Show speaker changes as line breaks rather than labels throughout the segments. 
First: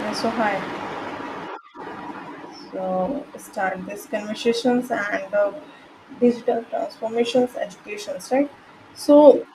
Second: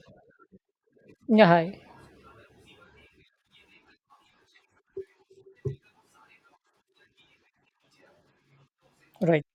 Yeah. So hi,
Yeah, hi.
so start these conversations and digital transformations, educations, right?
Right.
So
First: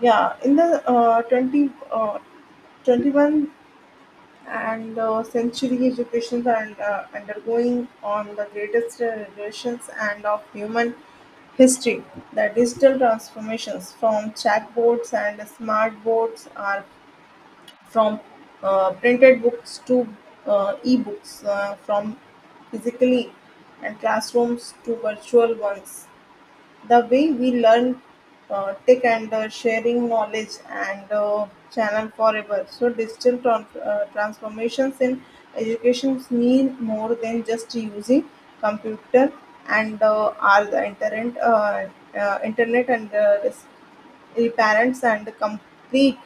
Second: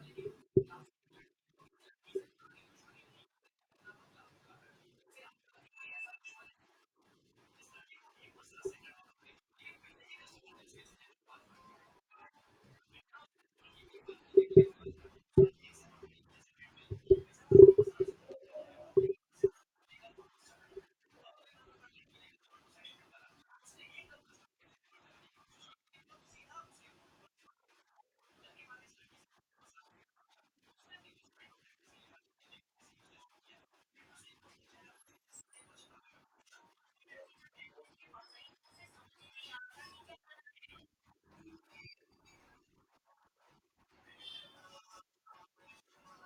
yeah, in the 20, 21 and century educations are undergoing on the greatest revolutions and of human history. The digital transformations from chatbots and smart boards are from printed books to e-books, from physically and classrooms to virtual ones. The way we learn tech and sharing knowledge and channel forever. So digital transformations in education mean more than just using computer and are the internet, internet and res- parents and complete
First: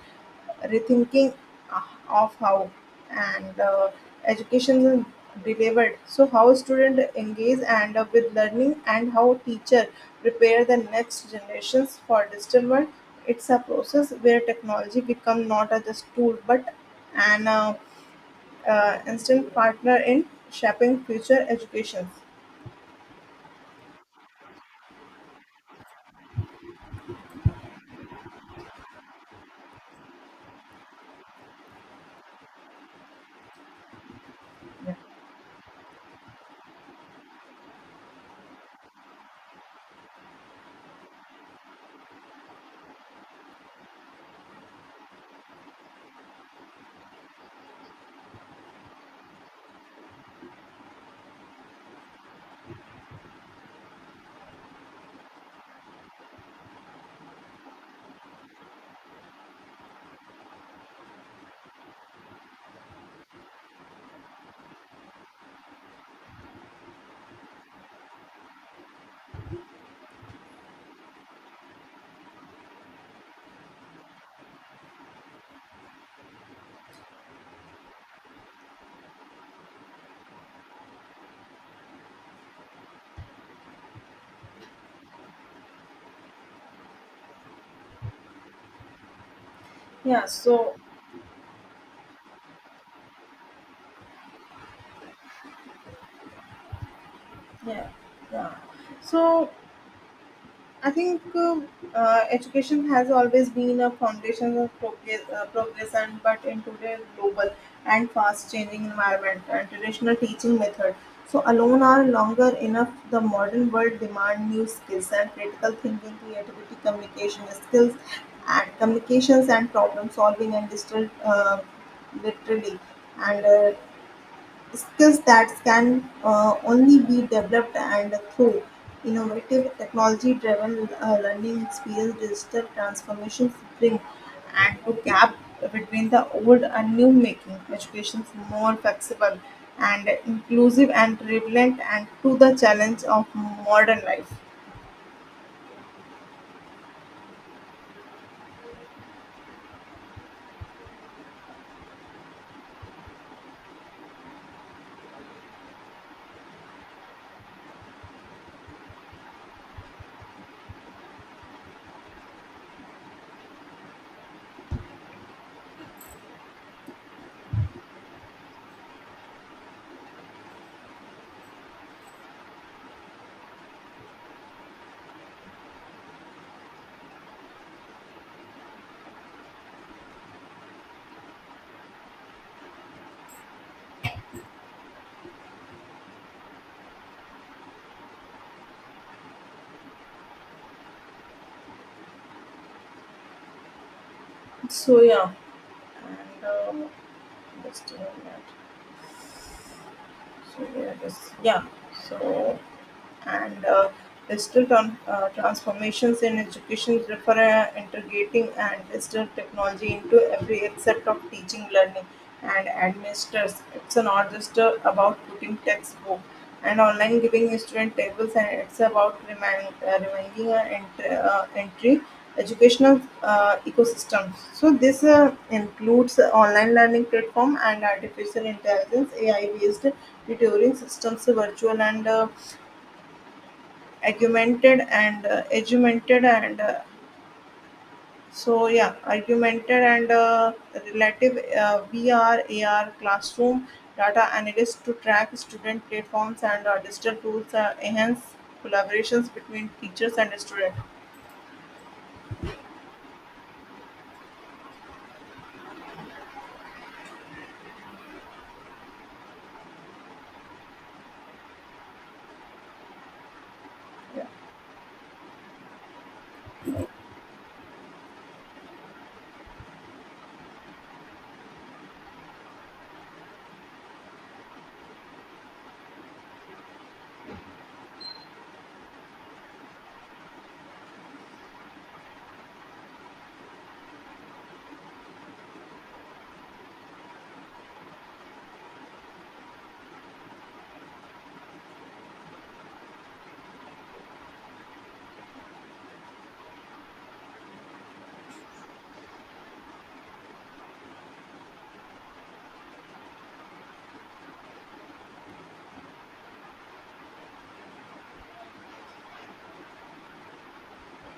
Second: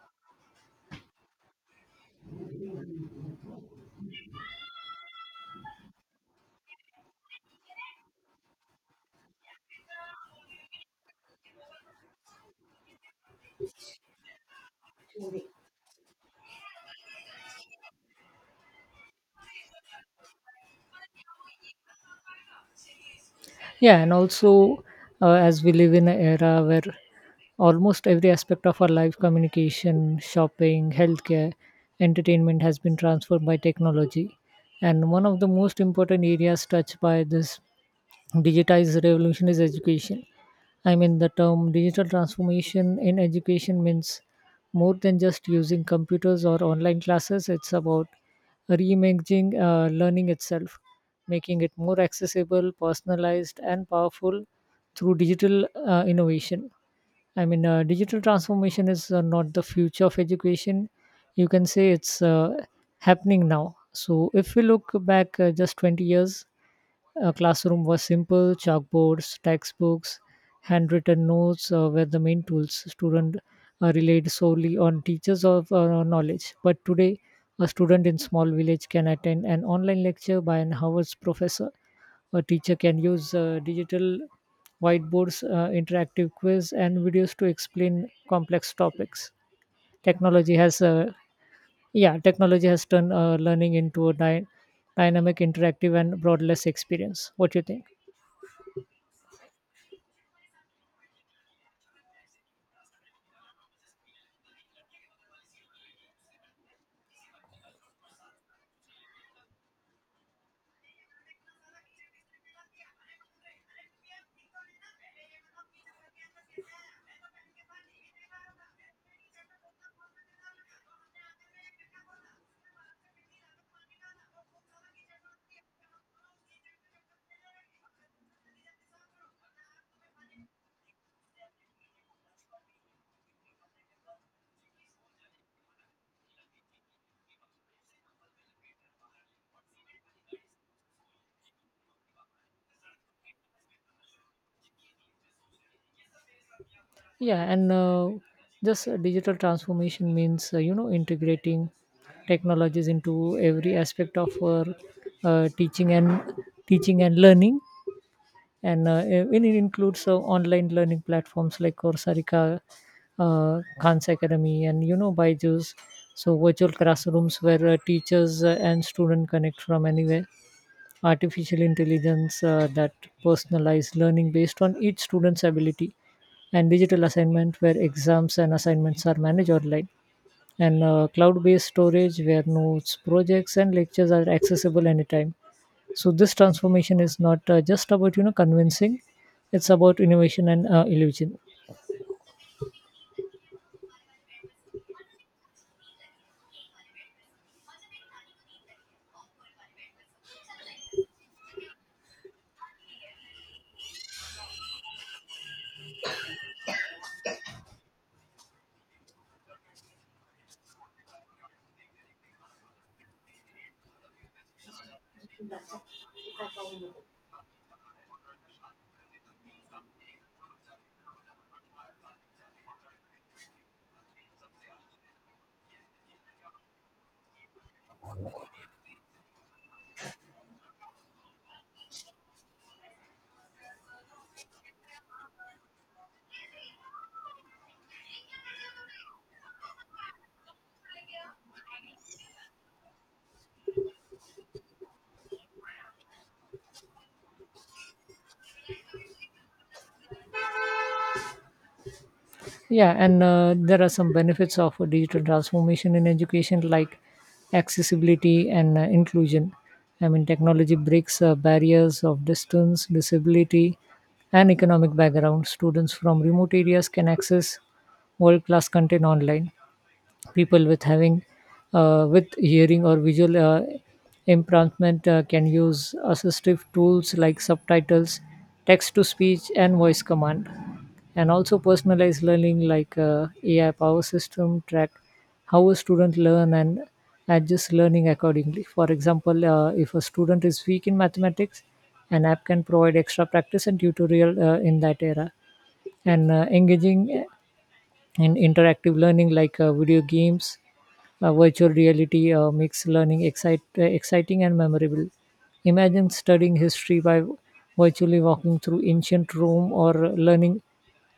rethinking uh, of how and education is delivered. So how student engage and with learning and how teacher prepare the next generations for digital world. It's a process where technology become not a just tool but an instant partner in shaping future education.
Yeah, and also as we live in an era where almost every aspect of our life communication, shopping, healthcare, entertainment has been transformed by technology.
yeah
And one of the most important areas touched by this digitized revolution is education. I mean, the term digital transformation in education means more than just using computers or online classes. It's about reimagining learning itself, making it more accessible, personalized, and powerful through digital innovation. I mean, digital transformation is not the future of education. You can say it's happening now. So, if we look back just 20 years, a classroom was simple, chalkboards, textbooks, handwritten notes were the main tools. Students relied solely on teachers of knowledge. But today, a student in small village can attend an online lecture by an Harvard's professor. A teacher can use digital whiteboards, interactive quiz, and videos to explain complex topics.
yeah
Technology
so
has, uh, yeah, technology has turned learning into a dynamic, interactive, and broadless experience. What do you think?
yeah yeah so I think education has always been a foundation of progress, progress and but in today's global and fast changing environment and traditional teaching method so alone are longer enough. The modern world demand new skills and critical thinking creativity communication skills and communications and problem solving and digital literally and skills that can only be developed and through innovative technology-driven learning experience. Digital transformations bring and to gap between the old and new, making education more flexible and inclusive and relevant and to the challenge of modern life.
Yeah, and this digital transformation means integrating technologies into every aspect of our teaching and learning and it includes online learning platforms like Coursera, Khan's Academy, and Byju's. So virtual classrooms where teachers and students connect from anywhere. Artificial intelligence that personalized learning based on each student's ability, and digital assignment where exams and assignments are managed online, and cloud-based storage where notes, projects, and lectures are accessible anytime. So this transformation is not just about convincing. It's about innovation and illusion.
So yeah. And just doing that. So yeah, just yeah. So and digital transformations in education refer integrating and digital technology into every aspect of teaching, learning, and administrators. It's not just about putting textbook and online giving student tables, and it's about reminding an entry educational ecosystem. So this includes online learning platform and artificial intelligence AI based tutoring systems, virtual and argumented and edumented and argumented and relative vr ar classroom, data analyst to track student platforms and digital tools enhance collaborations between teachers and student.
Yeah, and there are some benefits of a digital transformation in education like accessibility and inclusion. I mean, technology breaks barriers of distance disability
yeah
and economic background. Students from remote areas can access world class content online. People with having with hearing or visual impairment can use assistive tools like subtitles, text to speech, and voice command. And also personalized learning, like AI power system track how a student learn and adjust learning accordingly. For example, if a student is weak in mathematics, an app can provide extra practice and tutorial in that area. And engaging and interactive learning, like video games, virtual reality makes learning exciting and memorable. Imagine studying history by virtually walking through ancient Rome, or learning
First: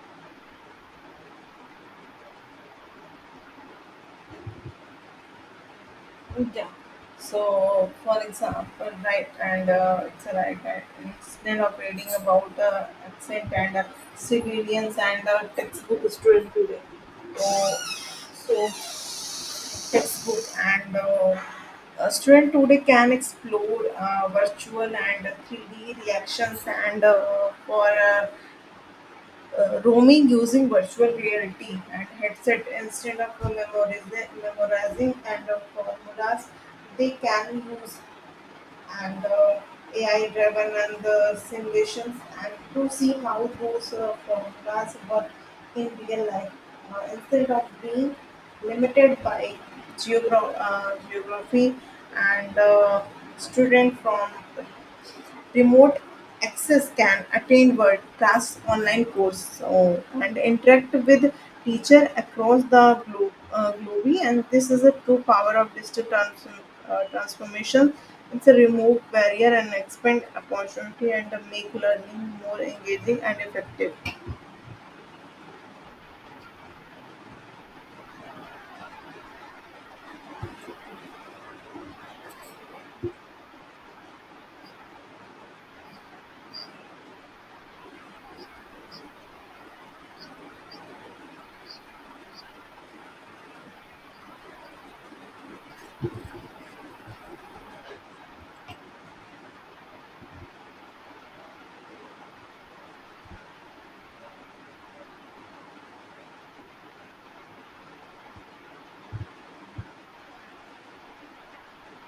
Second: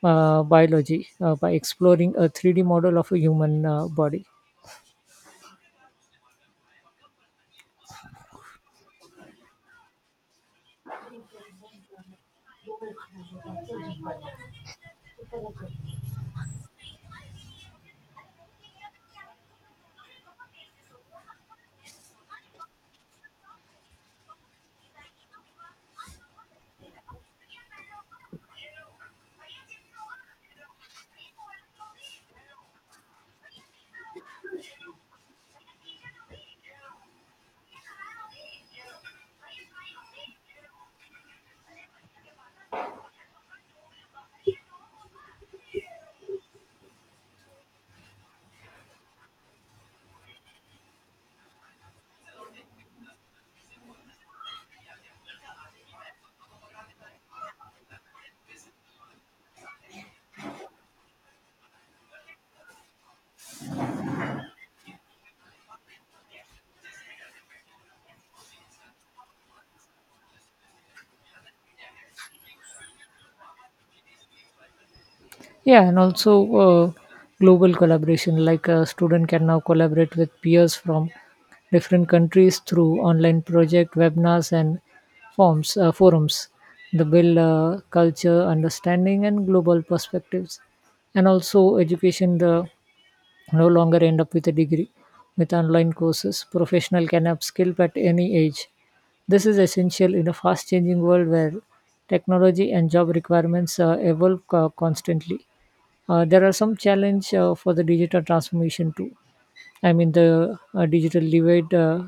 biology by exploring a 3D model of a human body.
Yeah. so for example, right? And it's a right, instead of reading about accent and civilians and textbook student today, so so textbook and a student today can explore virtual and 3D reactions and for roaming using virtual reality and headset, instead of memorizing and formulas. They can use and AI driven and the simulations and to see how those from class but in real life, instead of being limited by geography and student from remote access can attain world-class online courses and interact with teacher across the globe, globe. And this is a true power of digital transformation. It's a remove barrier and expand opportunity and make learning more engaging and effective.
Yeah, and also global collaboration, like a student can now collaborate with peers from different countries through online project, webinars, and forms forums. The build culture, understanding, and global perspectives, and also education. The no longer end up with a degree. With online courses, professional can upskill at any age. This is essential in a fast-changing world where technology and job requirements evolve constantly. There are some challenge for the digital transformation too. I mean, the digital divide.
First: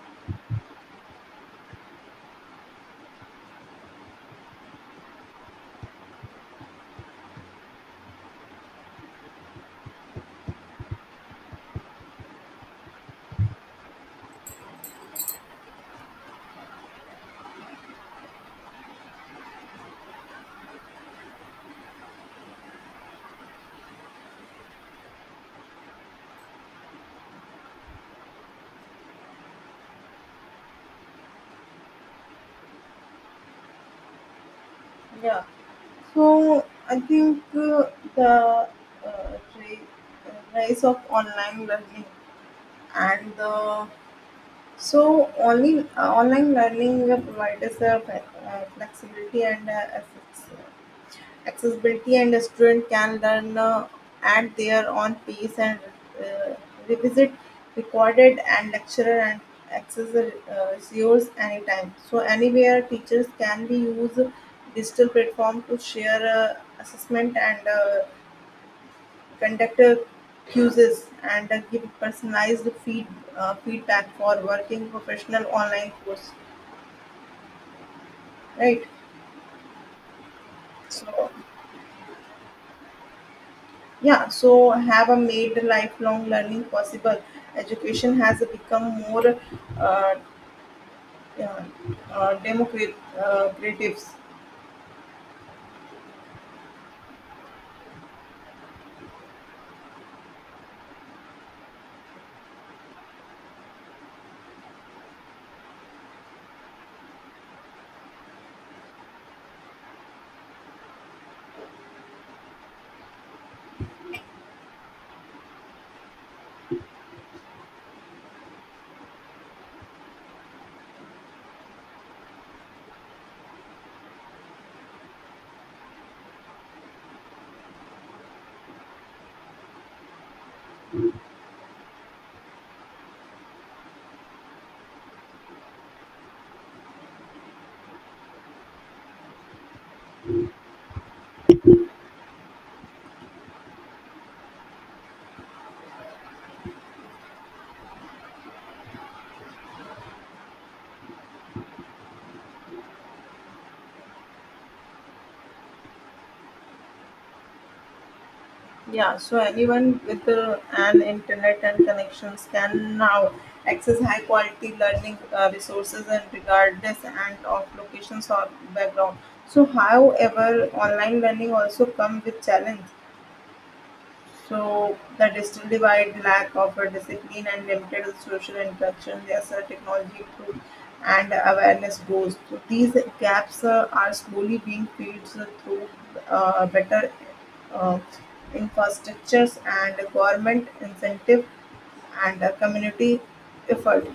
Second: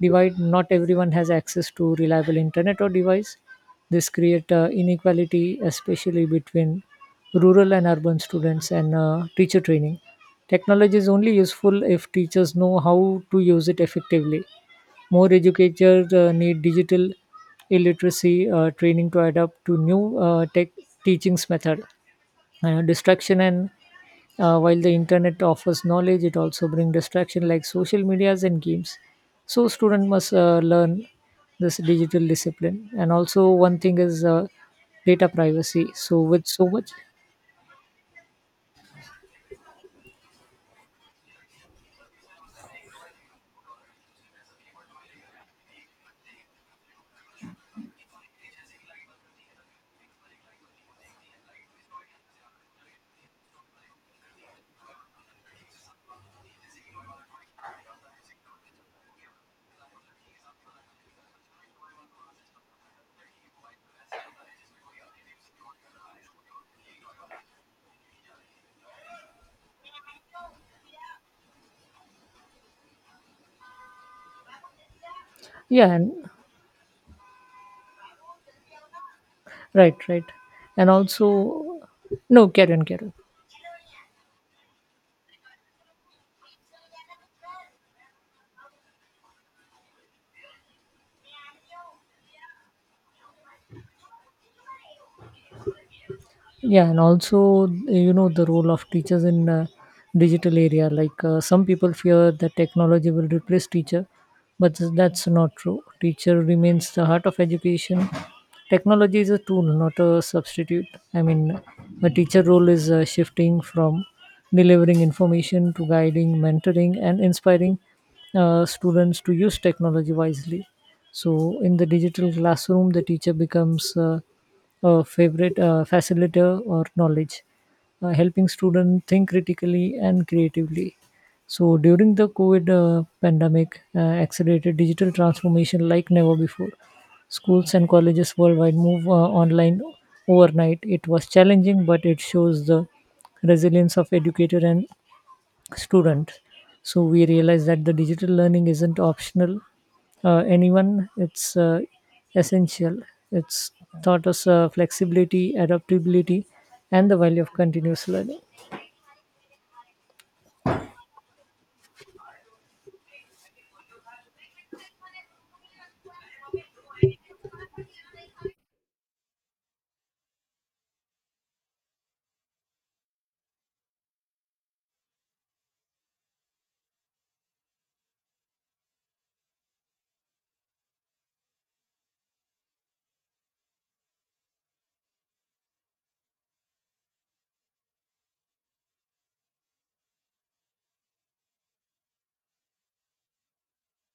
Divide. Not everyone has access to reliable internet or device. This create inequality, especially between rural and urban students, and teacher training. Technology is only useful if teachers know how to use it effectively. More educators need digital illiteracy training to adapt to new tech teachings method. Distraction. And while the internet offers knowledge, it also brings distraction like social medias and games. So student must learn this digital discipline. And also one thing is data
Yeah.
privacy, so with
So
so much.
I think the uh, ri- rise of online learning and the. So, only online learning provides flexibility and accessibility, and a student can learn at their own pace and uh, revisit recorded and lecturer and access the resource anytime. So, anywhere teachers can be use digital platform to share assessment and conduct quizzes, and give personalized feedback for working professional online
Yeah, and
course, right?
right, right. And
So,
also, no, carry on, carry on.
yeah, so have a made lifelong learning possible. Education has become more uh, uh, democratic.
Yeah, and also, you know, the role of teachers in digital area. Like some people fear that technology will replace teacher, but that's not true. Teacher remains the heart of education. Technology is a tool, not a substitute. I mean, a teacher role is shifting from delivering information to guiding, mentoring, and inspiring students to use technology wisely. So, in the digital classroom, the teacher becomes favorite facilitator or knowledge, helping students think critically and creatively. So during the COVID pandemic, accelerated digital transformation like never before. Schools and colleges worldwide move online overnight. It was challenging, but it shows the resilience of educator and student. So we realize that the digital learning isn't optional anyone. It's essential. It's taught us flexibility, adaptability, and the value of continuous learning.
Yeah, so anyone with an internet and connections can now access high quality learning resources and regardless and of locations or background. So, however, online learning also come with challenge. So that is still divide, lack of a discipline and limited social interaction. There's a technology through and awareness grows. So these gaps are slowly being filled through better uh, infrastructures and government incentive and community effort.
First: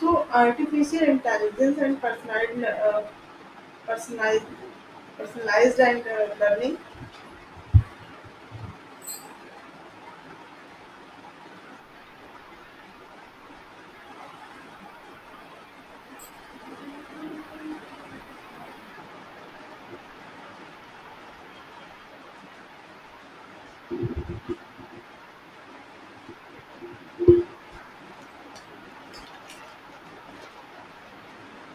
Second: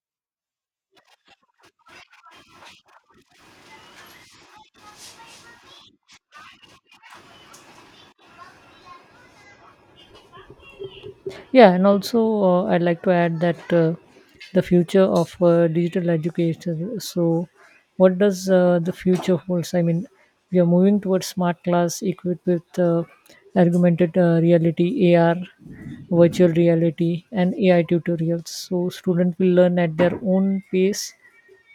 So artificial intelligence and personalized personalized and learning.
Yeah, and also I'd like to add that the future of digital education. So, what does the future holds? I mean, we are moving towards smart class equipped with augmented reality, AR, virtual reality, and AI tutorials. So, students will learn at their own pace,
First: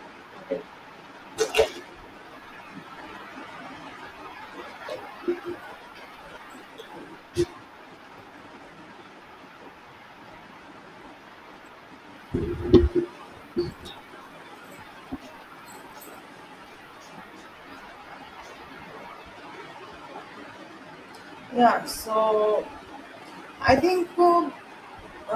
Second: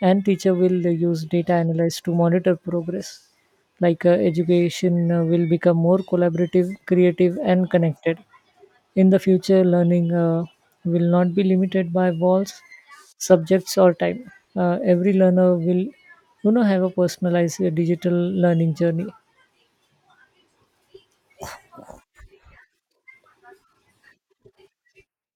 and teacher will use data analysis to monitor progress. Like education will become more collaborative, creative, and connected. In the future, learning will not be limited by walls, subjects, or time. Every learner will, have a personalized digital learning journey.
Yeah, so I think uh,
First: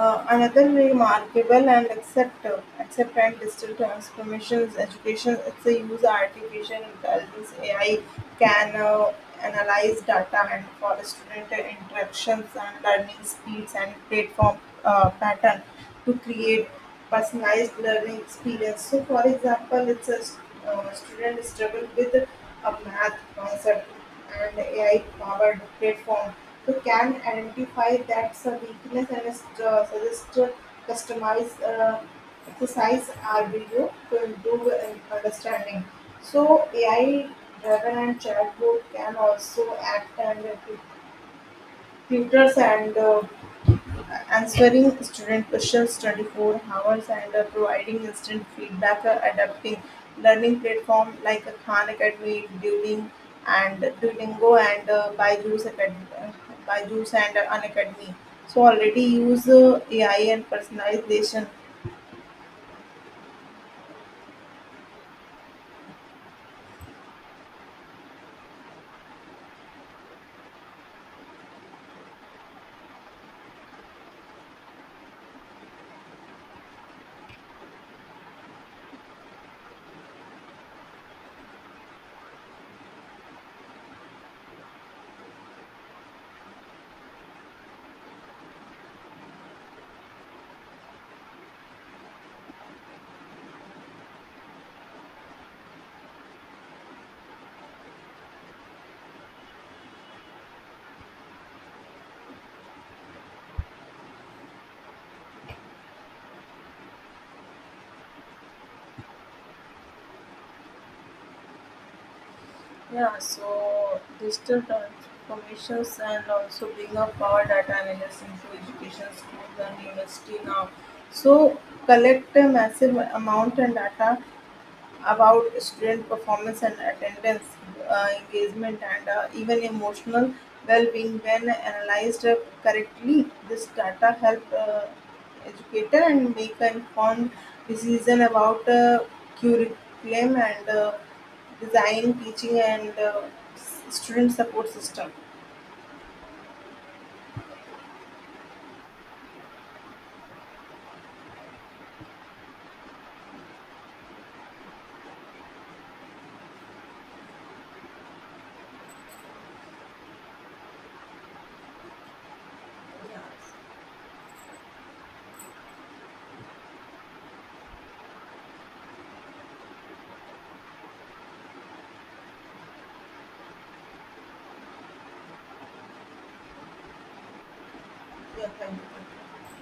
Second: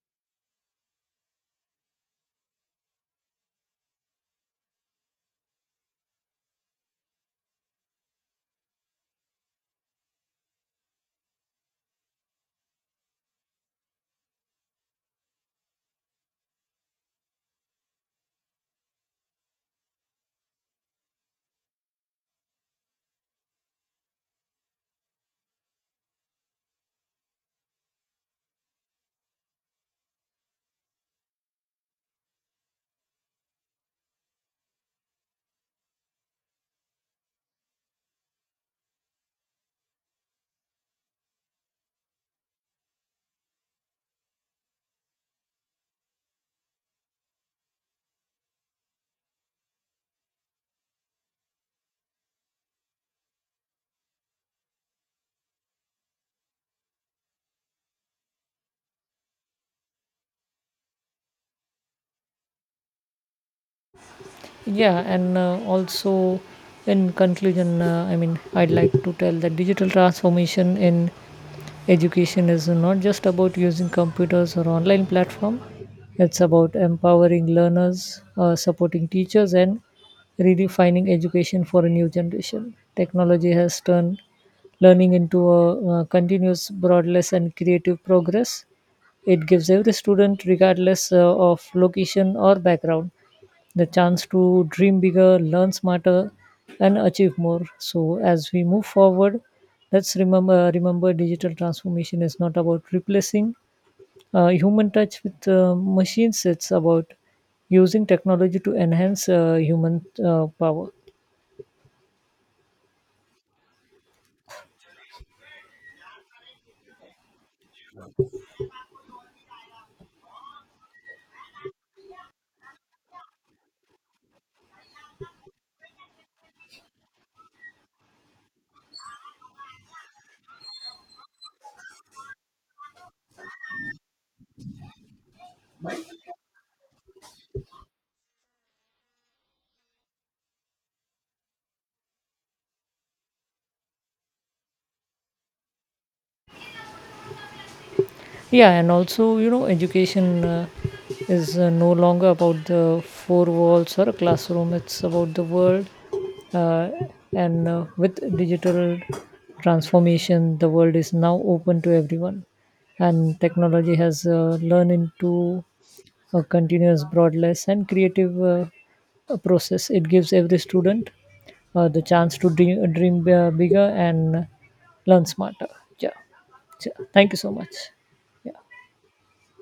Uh, another remarkable and accept and digital transformations education, it's a use artificial intelligence ai can analyze data and for student interactions and learning speeds and platform pattern to create personalized learning experience. So for example, it's a student struggle with a math concept and ai powered platform so can identify that's a weakness and suggest a customized exercise or video to improve in understanding. So AI driven and chatbot can also act as a tutors and answering student questions 24 hours and providing instant feedback, adapting learning platform like Khan Academy, Duolingo, and Byju's Academy, Byju's and Unacademy. So already use AI and personalization.
Yeah, and also, in conclusion, I mean, I'd like to tell that digital transformation in education is not just about using computers or online platform. It's about empowering learners, supporting teachers, and redefining education for a new generation. Technology has turned learning into a, continuous, broadless, and creative progress. It gives every student, regardless of location or background, the chance to dream bigger, learn smarter, and achieve more. So as we move forward, let's remember digital transformation is not about replacing human touch with machines. It's about using technology to enhance human power.
Yeah, so digital transformations and also bring up power data analysis into education, schools and university now. So collect a massive amount and data about student performance and attendance, engagement, and even emotional well-being when analyzed correctly. This data help educator and make an informed decision about curriculum and design, teaching, and s- student support system.
Yeah, and also, you know, education is no longer about the four walls or a classroom. It's about the world. Uh, and with digital transformation, the world is now open to everyone.
Yeah,
And technology has learned into a continuous, broadless, and creative process. It gives every student the chance to dream, dream bigger and learn smarter. Yeah. So, thank you so much.
yeah,
Yeah.
thank you.